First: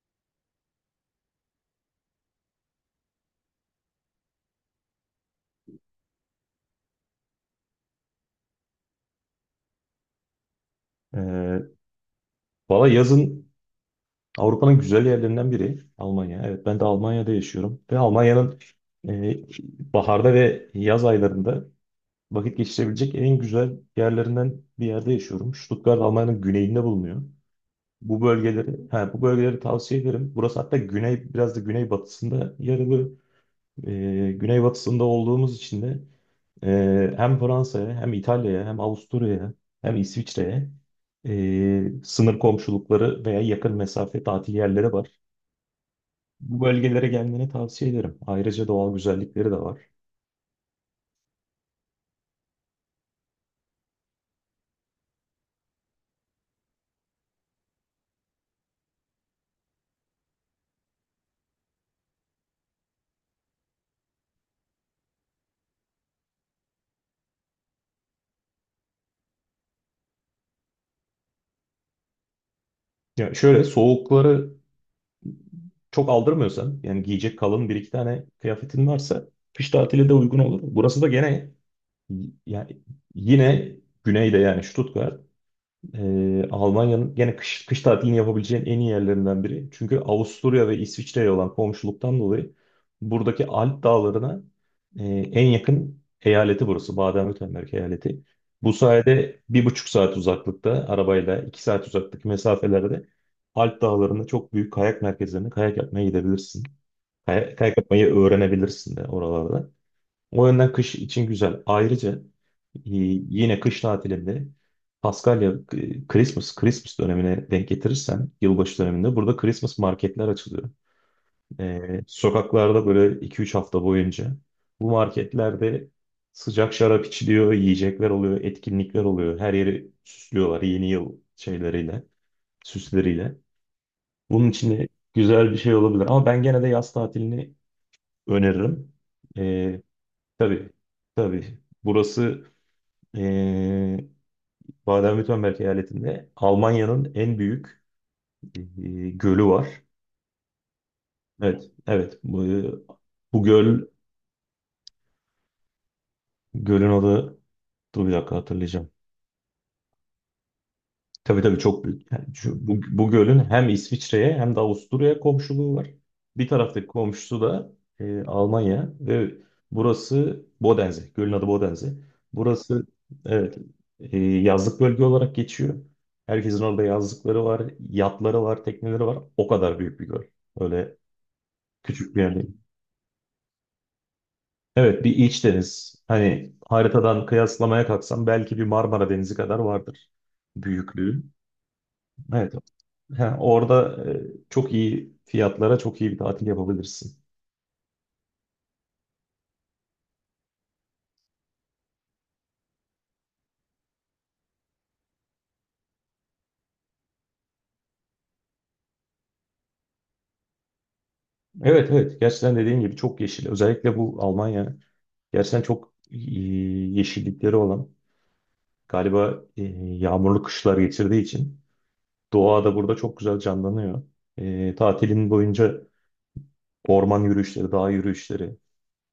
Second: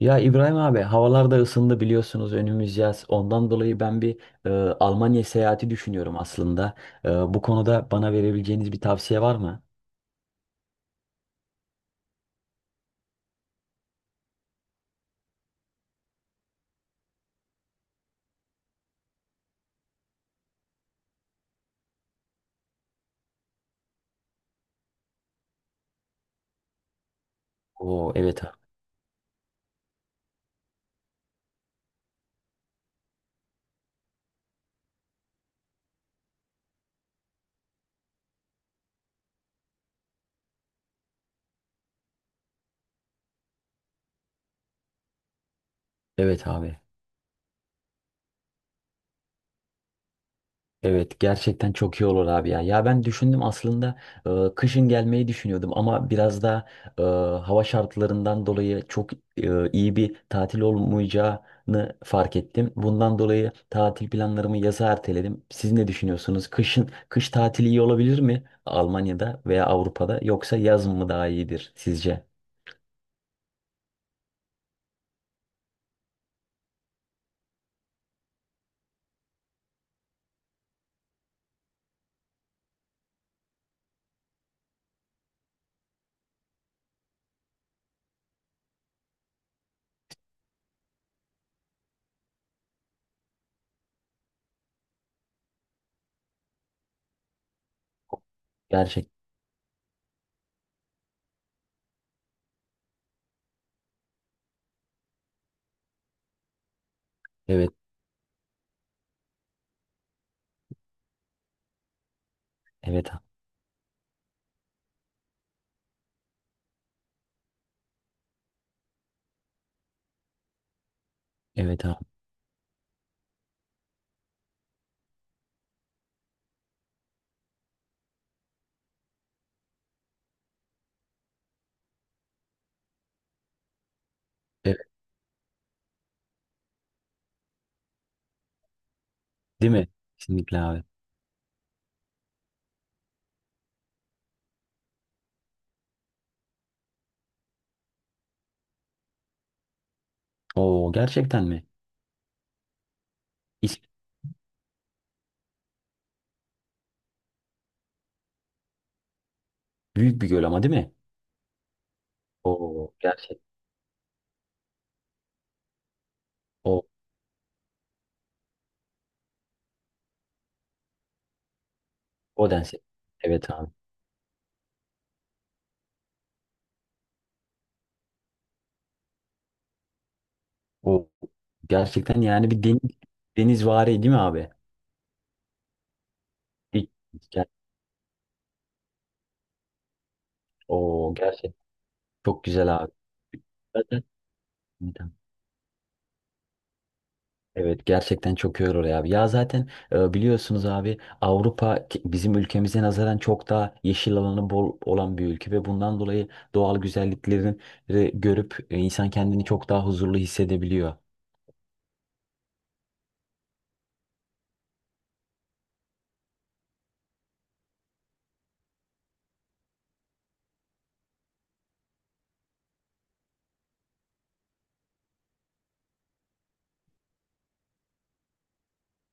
Ya İbrahim abi havalar da ısındı biliyorsunuz önümüz yaz. Ondan dolayı ben e, Almanya seyahati düşünüyorum aslında. Bu konuda bana verebileceğiniz bir tavsiye var mı? Ee, Valla yazın Avrupa'nın güzel yerlerinden biri Almanya. Evet ben de Almanya'da yaşıyorum ve Almanya'nın e, baharda ve yaz aylarında vakit geçirebilecek en güzel yerlerinden bir yerde yaşıyorum. Stuttgart Almanya'nın güneyinde bulunuyor. Oo evet Bu bölgeleri tavsiye ederim. Burası hatta güney, biraz da güneybatısında yer alıyor. Güneybatısında olduğumuz için de hem Fransa'ya hem İtalya'ya hem Avusturya'ya hem İsviçre'ye sınır komşulukları veya yakın mesafe tatil yerleri var. evet Bu abi. bölgelere gelmeni tavsiye ederim. Ayrıca doğal güzellikleri de var. Evet gerçekten çok iyi olur abi ya. Ya ben düşündüm aslında kışın gelmeyi düşünüyordum ama biraz da e, hava şartlarından dolayı çok iyi bir tatil olmayacağını fark ettim. Bundan dolayı tatil planlarımı yaza erteledim. Siz ne düşünüyorsunuz? Kışın kış tatili iyi olabilir mi Almanya'da veya Avrupa'da yoksa yaz mı daha iyidir sizce? Ya şöyle soğukları çok aldırmıyorsan yani giyecek kalın bir iki tane kıyafetin varsa kış tatili de uygun olur. Burası da gene yani yine güneyde yani Stuttgart. Almanya'nın gene kış tatilini yapabileceğin en iyi yerlerinden biri. Çünkü Avusturya ve İsviçre'ye olan komşuluktan dolayı buradaki Alp dağlarına en yakın eyaleti burası. Baden-Württemberg eyaleti. Bu Gerçek. sayede bir buçuk saat uzaklıkta arabayla iki saat uzaklık mesafelerde Alp dağlarında çok büyük kayak merkezlerine kayak yapmaya gidebilirsin. Kayak, Evet, kayak yapmayı öğrenebilirsin de oralarda. O yönden kış için güzel. Ayrıca evet abi. yine kış tatilinde Paskalya Christmas dönemine denk getirirsen yılbaşı döneminde burada Christmas marketler açılıyor. Evet abi. Sokaklarda böyle 2-3 hafta boyunca bu marketlerde sıcak şarap içiliyor, yiyecekler oluyor, etkinlikler oluyor. Her yeri süslüyorlar yeni yıl şeyleriyle, süsleriyle. Bunun için Evet, de güzel bir şey olabilir. Ama ben gene de yaz tatilini öneririm. değil E, mi? Kesinlikle tabii, abi. tabii. Burası ee, Baden-Württemberg eyaletinde Almanya'nın en büyük gölü var. Oo gerçekten mi? Evet, evet. Bu İs- göl, gölün adı, dur bir dakika hatırlayacağım. Büyük bir göl ama değil mi? Tabii tabii çok büyük. Yani O bu gölün gerçek hem İsviçre'ye hem de Avusturya'ya komşuluğu var. Bir o taraftaki komşusu da Almanya ve burası Bodense. Gölün adı Bodense. o dense. Burası Evet evet abi. Yazlık bölge olarak geçiyor. Herkesin orada yazlıkları var, yatları var, tekneleri var. O kadar büyük bir göl. Öyle O küçük gerçekten bir yer yani değil. bir deniz denizvari değil mi abi? Evet bir iç deniz. Hani Bir, haritadan ger- kıyaslamaya kalksam belki bir Marmara Denizi kadar vardır o büyüklüğü. gerçek çok Evet. güzel abi. Ha, orada çok Zaten- iyi fiyatlara çok iyi bir tatil yapabilirsin. Evet gerçekten çok iyi olur abi. Ya zaten biliyorsunuz abi Avrupa bizim ülkemize nazaran çok daha yeşil alanı bol olan bir ülke ve bundan dolayı doğal güzelliklerini görüp insan kendini çok daha huzurlu hissedebiliyor. Evet, gerçekten dediğin gibi çok yeşil. Özellikle bu Almanya gerçekten çok yeşillikleri olan galiba yağmurlu kışlar geçirdiği için doğa da burada çok güzel canlanıyor. Tatilin boyunca orman yürüyüşleri, dağ yürüyüşleri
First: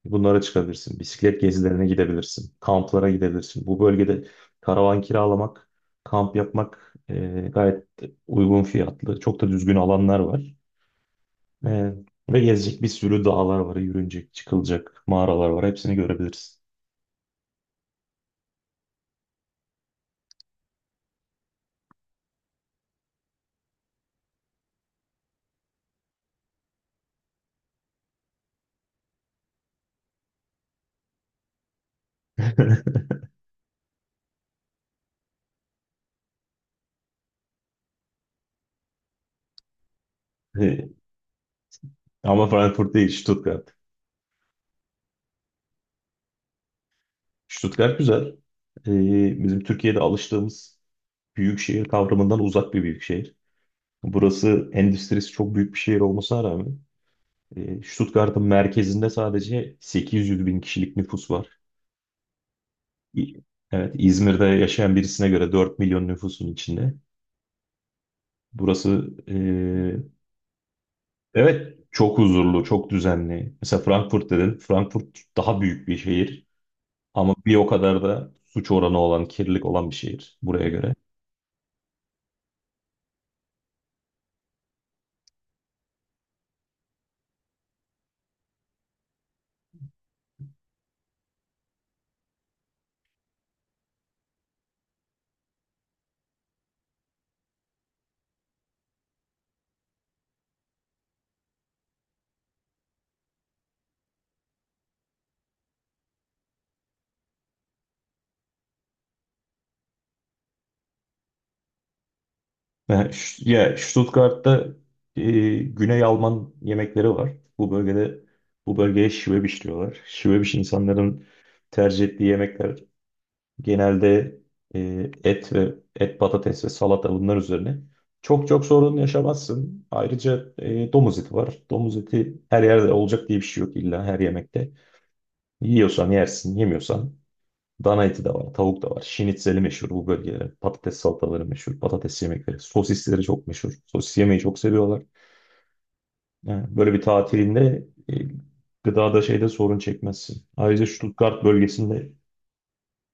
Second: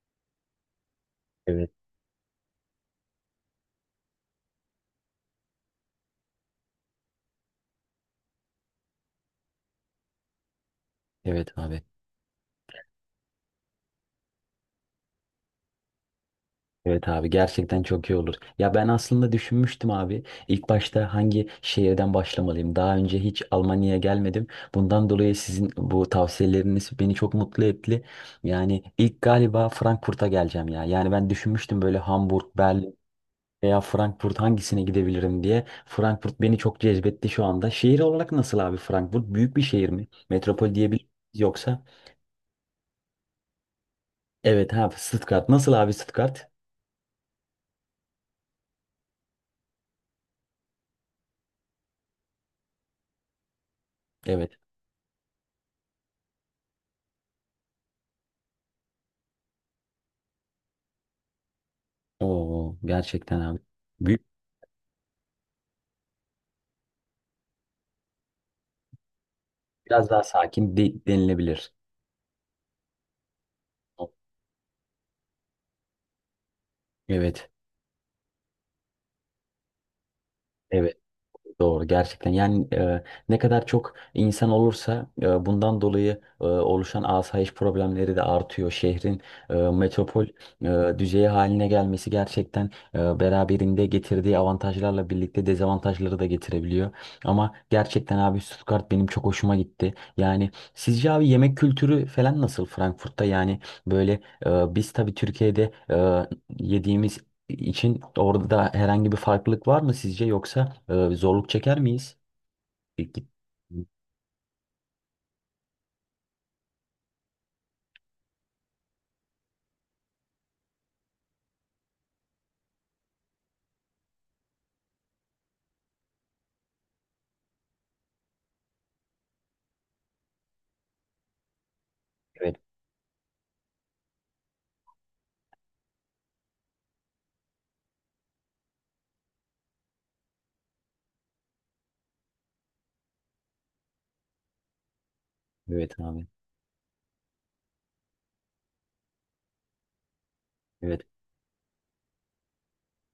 bunlara çıkabilirsin. Bisiklet Evet. gezilerine gidebilirsin. Kamplara gidebilirsin. Bu bölgede karavan kiralamak, kamp yapmak gayet uygun fiyatlı. Çok da düzgün alanlar var. Evet abi. Evet. Ve gezecek bir sürü dağlar var, yürünecek, çıkılacak mağaralar var. Hepsini görebiliriz. Evet abi gerçekten çok iyi olur. Ya ben aslında düşünmüştüm abi. İlk başta hangi şehirden başlamalıyım? Daha önce hiç Almanya'ya gelmedim. Bundan dolayı sizin bu tavsiyeleriniz beni çok mutlu etti. Yani ilk galiba Frankfurt'a geleceğim ya. Yani ben düşünmüştüm böyle Hamburg, Berlin veya Frankfurt hangisine gidebilirim diye. Frankfurt beni çok cezbetti şu anda. Şehir olarak nasıl abi Frankfurt? Büyük bir şehir mi? Metropol Ee, diyebilir miyiz yoksa? Ama Frankfurt değil, Stuttgart. Evet abi Stuttgart. Nasıl abi Stuttgart? Stuttgart güzel. Bizim Türkiye'de alıştığımız büyük şehir kavramından uzak bir büyük şehir. Evet. Burası endüstrisi çok büyük bir şehir olmasına rağmen Stuttgart'ın merkezinde sadece 800 bin kişilik nüfus var. Oo gerçekten İ- abi. Evet, İzmir'de yaşayan birisine göre 4 milyon nüfusun içinde. Burası e, Biraz daha sakin denilebilir. Evet, çok huzurlu, çok düzenli. Mesela Frankfurt dedin. Frankfurt daha büyük bir şehir ama Evet, bir o kadar da suç oranı olan, kirlilik olan bir şehir buraya göre. evet doğru gerçekten. Yani ne kadar çok insan olursa bundan dolayı oluşan asayiş problemleri de artıyor. Şehrin metropol düzeyi haline gelmesi gerçekten beraberinde getirdiği avantajlarla birlikte dezavantajları da getirebiliyor. Ama gerçekten abi Stuttgart benim çok hoşuma gitti. Yani sizce abi yemek kültürü falan nasıl Frankfurt'ta? Yani böyle biz tabii Türkiye'de yediğimiz için orada da herhangi bir farklılık var mı sizce yoksa zorluk çeker miyiz? Peki. Ya Stuttgart'ta e, Güney Alman yemekleri var. Bu bölgede Bu bölgeye Schwäbisch diyorlar. Schwäbisch insanların tercih ettiği yemekler genelde et ve et patates ve salata bunlar üzerine. Çok çok sorun yaşamazsın. Ayrıca domuz eti var. Domuz eti Evet, her yerde olacak diye bir şey yok illa her yemekte. Yiyorsan yersin, yemiyorsan Dana eti de var, tavuk da var. Şinitzeli meşhur bu bölgeler. Patates salataları meşhur, patates yemekleri. Sosisleri çok meşhur. Sosis yemeyi çok seviyorlar. evet abi. Yani böyle bir tatilinde e, gıdada şeyde sorun çekmezsin. Ayrıca Evet, Stuttgart bölgesinde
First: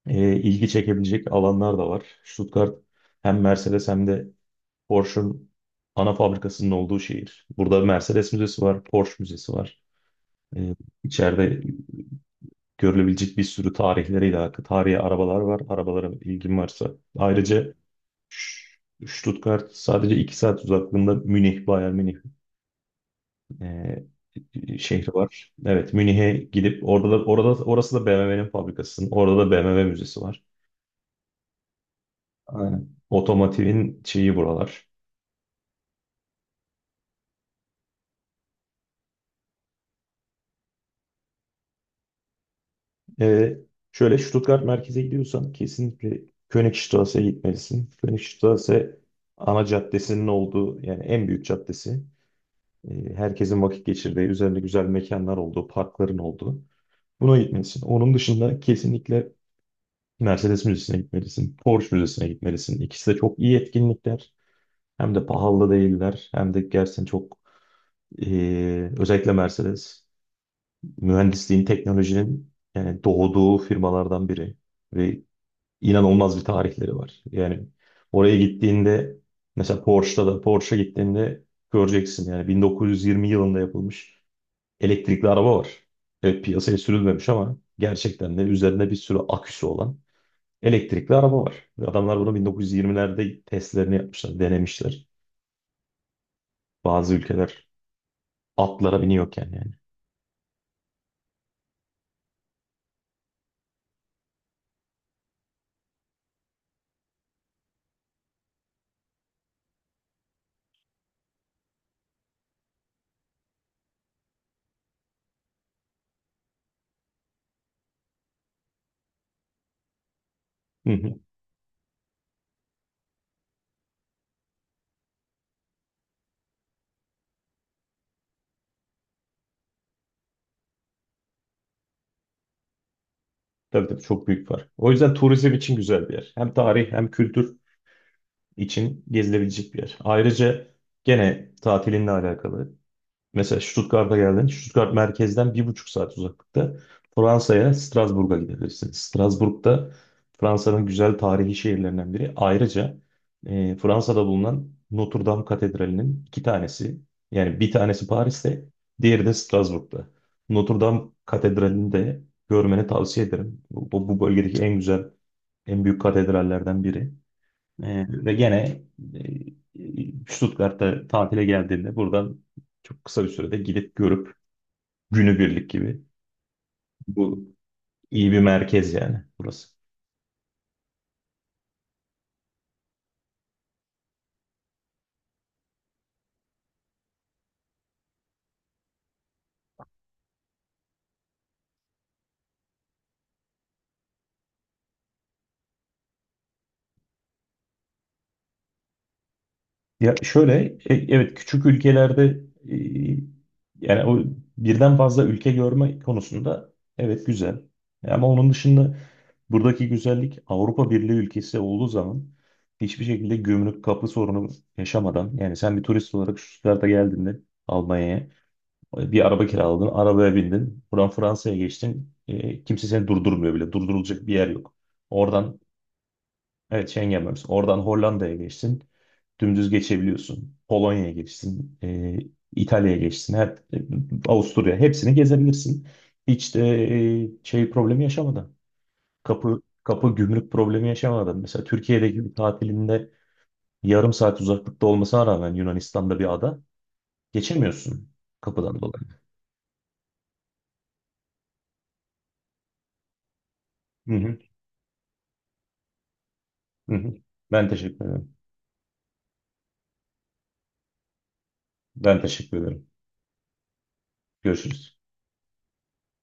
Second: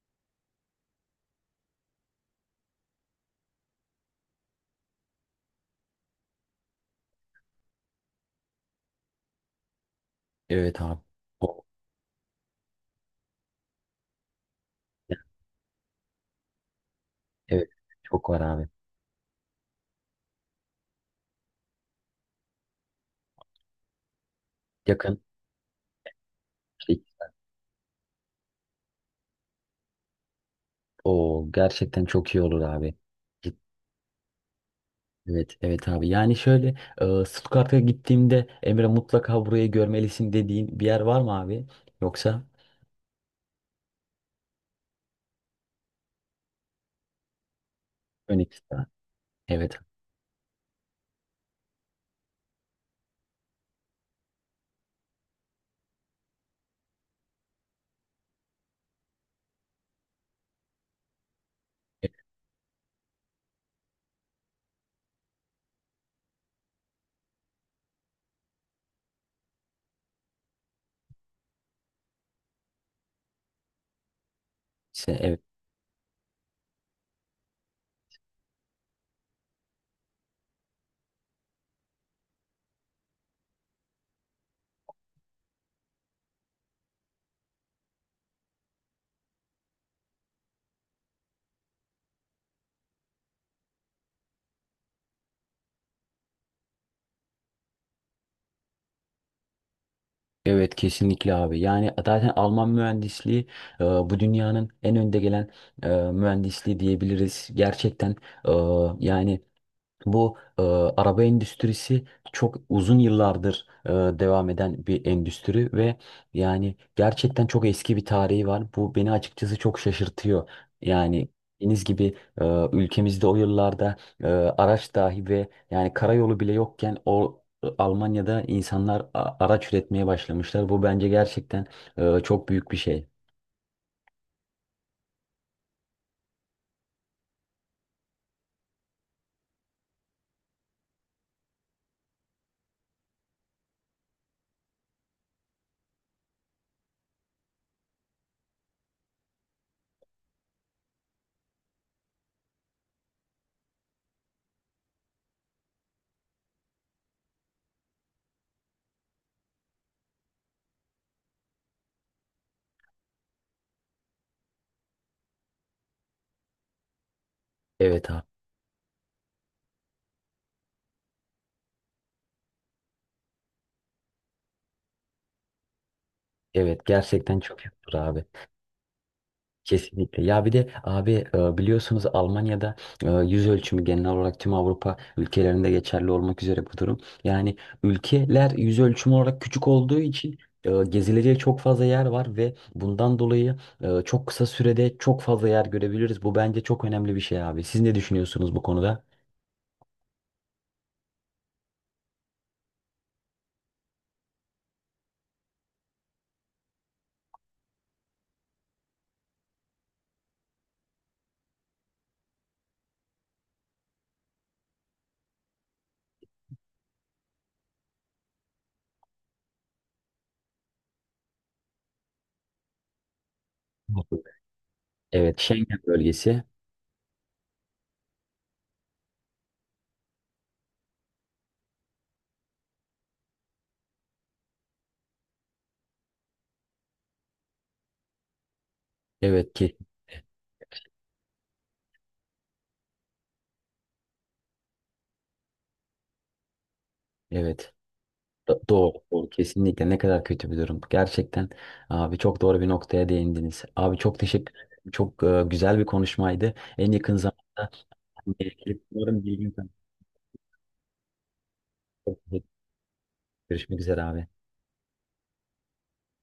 ilgi çekebilecek alanlar da var. Stuttgart hem Mercedes hem de Porsche'un ana fabrikasının olduğu şehir. Burada Mercedes Müzesi var, Porsche Müzesi var. E, evet abi. İçeride O- görülebilecek bir sürü tarihleriyle, tarihi arabalar var. Arabalara ilgin varsa. Evet, Ayrıca çok var abi. Stuttgart sadece 2 saat uzaklığında Münih, Bayern Münih e, şehri Yakın. var. Evet, Münih'e gidip şey, orada orası da BMW'nin fabrikası. Orada da BMW müzesi var. O gerçekten çok iyi olur Aynen. abi. Otomotivin şeyi buralar. Evet, evet abi. Yani şöyle Stuttgart'a gittiğimde Emre mutlaka burayı görmelisin dediğin bir yer var mı abi? Yoksa E, Şöyle Stuttgart merkeze gidiyorsan kesinlikle Königstrasse'ye gitmelisin. Phoenix'ta. Königstrasse ana Evet. caddesinin olduğu yani en büyük caddesi. Herkesin vakit geçirdiği, üzerinde güzel mekanlar olduğu, parkların olduğu. Buna gitmelisin. Onun dışında kesinlikle Mercedes Müzesi'ne gitmelisin, Porsche Evet. Müzesi'ne gitmelisin. İkisi de çok iyi etkinlikler. Hem de pahalı değiller, hem de gerçekten çok, özellikle Mercedes mühendisliğin, teknolojinin yani doğduğu firmalardan biri İşte, ve evet. inanılmaz bir tarihleri var. Yani oraya gittiğinde mesela Porsche'a gittiğinde göreceksin yani 1920 yılında yapılmış elektrikli araba var. Evet piyasaya sürülmemiş ama gerçekten de üzerinde bir sürü aküsü olan Elektrikli araba var. Ve Adamlar bunu 1920'lerde testlerini yapmışlar, denemişler. Bazı ülkeler atlara biniyorken yani. Evet kesinlikle abi. Yani zaten Alman mühendisliği bu dünyanın en önde gelen mühendisliği diyebiliriz. Gerçekten e, yani bu araba endüstrisi çok uzun yıllardır devam eden bir endüstri ve yani gerçekten çok eski bir tarihi var. Bu beni açıkçası çok şaşırtıyor. Hı hı. Yani dediğiniz gibi ülkemizde o yıllarda araç dahi ve yani karayolu bile yokken Almanya'da insanlar araç üretmeye başlamışlar. Bu bence gerçekten çok büyük bir şey. Tabii tabii çok büyük var. O yüzden turizm için güzel bir yer. Hem tarih hem kültür için gezilebilecek bir yer. Ayrıca gene tatilinle alakalı. Mesela Stuttgart'a geldin. Stuttgart merkezden bir buçuk saat uzaklıkta Fransa'ya, Strasbourg'a gidebilirsin. Strasbourg'da Fransa'nın güzel tarihi şehirlerinden biri. Ayrıca Fransa'da bulunan Notre Dame Katedrali'nin iki tanesi, yani bir tanesi Paris'te, diğeri de Strasbourg'da. Notre Dame Katedrali'ni de görmeni tavsiye ederim. Bu bölgedeki en güzel, en büyük katedrallerden biri. Evet abi. Ve gene Stuttgart'ta tatile geldiğimde buradan çok kısa bir sürede gidip görüp günübirlik gibi. Evet Bu gerçekten çok büyüktür abi. iyi bir merkez yani burası. Kesinlikle. Ya bir de abi biliyorsunuz Almanya'da yüz ölçümü genel olarak tüm Avrupa ülkelerinde geçerli olmak üzere bu durum. Yani ülkeler yüz ölçümü olarak küçük olduğu için gezilecek çok fazla yer var ve bundan dolayı çok kısa sürede çok fazla yer görebiliriz. Bu bence çok önemli bir şey abi. Siz ne düşünüyorsunuz bu konuda? Ya şöyle evet küçük ülkelerde e, yani birden fazla ülke görme konusunda evet güzel. Ama onun dışında buradaki güzellik Avrupa Birliği ülkesi olduğu zaman hiçbir şekilde gümrük kapı sorunu yaşamadan yani sen bir turist olarak şu Stuttgart'a geldiğinde Almanya'ya Bir araba kiraladın, arabaya bindin. Buradan Fransa'ya geçtin. Kimse seni durdurmuyor bile. Durdurulacak Mutlaka. bir yer yok. Evet, Oradan, Schengen bölgesi. evet Schengen bölgesi. Oradan Hollanda'ya geçtin. Dümdüz geçebiliyorsun. Polonya'ya geçtin. İtalya'ya geçtin. E, Avusturya. Hepsini gezebilirsin. Hiç de şey problemi yaşamadan. Evet Kapı ki kapı gümrük problemi yaşamadan. Mesela Türkiye'deki bir tatilinde yarım saat uzaklıkta olmasına rağmen Yunanistan'da bir ada evet. geçemiyorsun kapıdan dolayı. Doğru. Kesinlikle ne kadar kötü bir durum. Gerçekten abi çok doğru bir noktaya değindiniz. Abi Hı çok hı, teşekkür ederim. Çok güzel bir konuşmaydı. En hı hı. yakın zamanda Ben teşekkür ederim. umarım bir gün Ben teşekkür ederim. görüşmek üzere abi. Görüşürüz.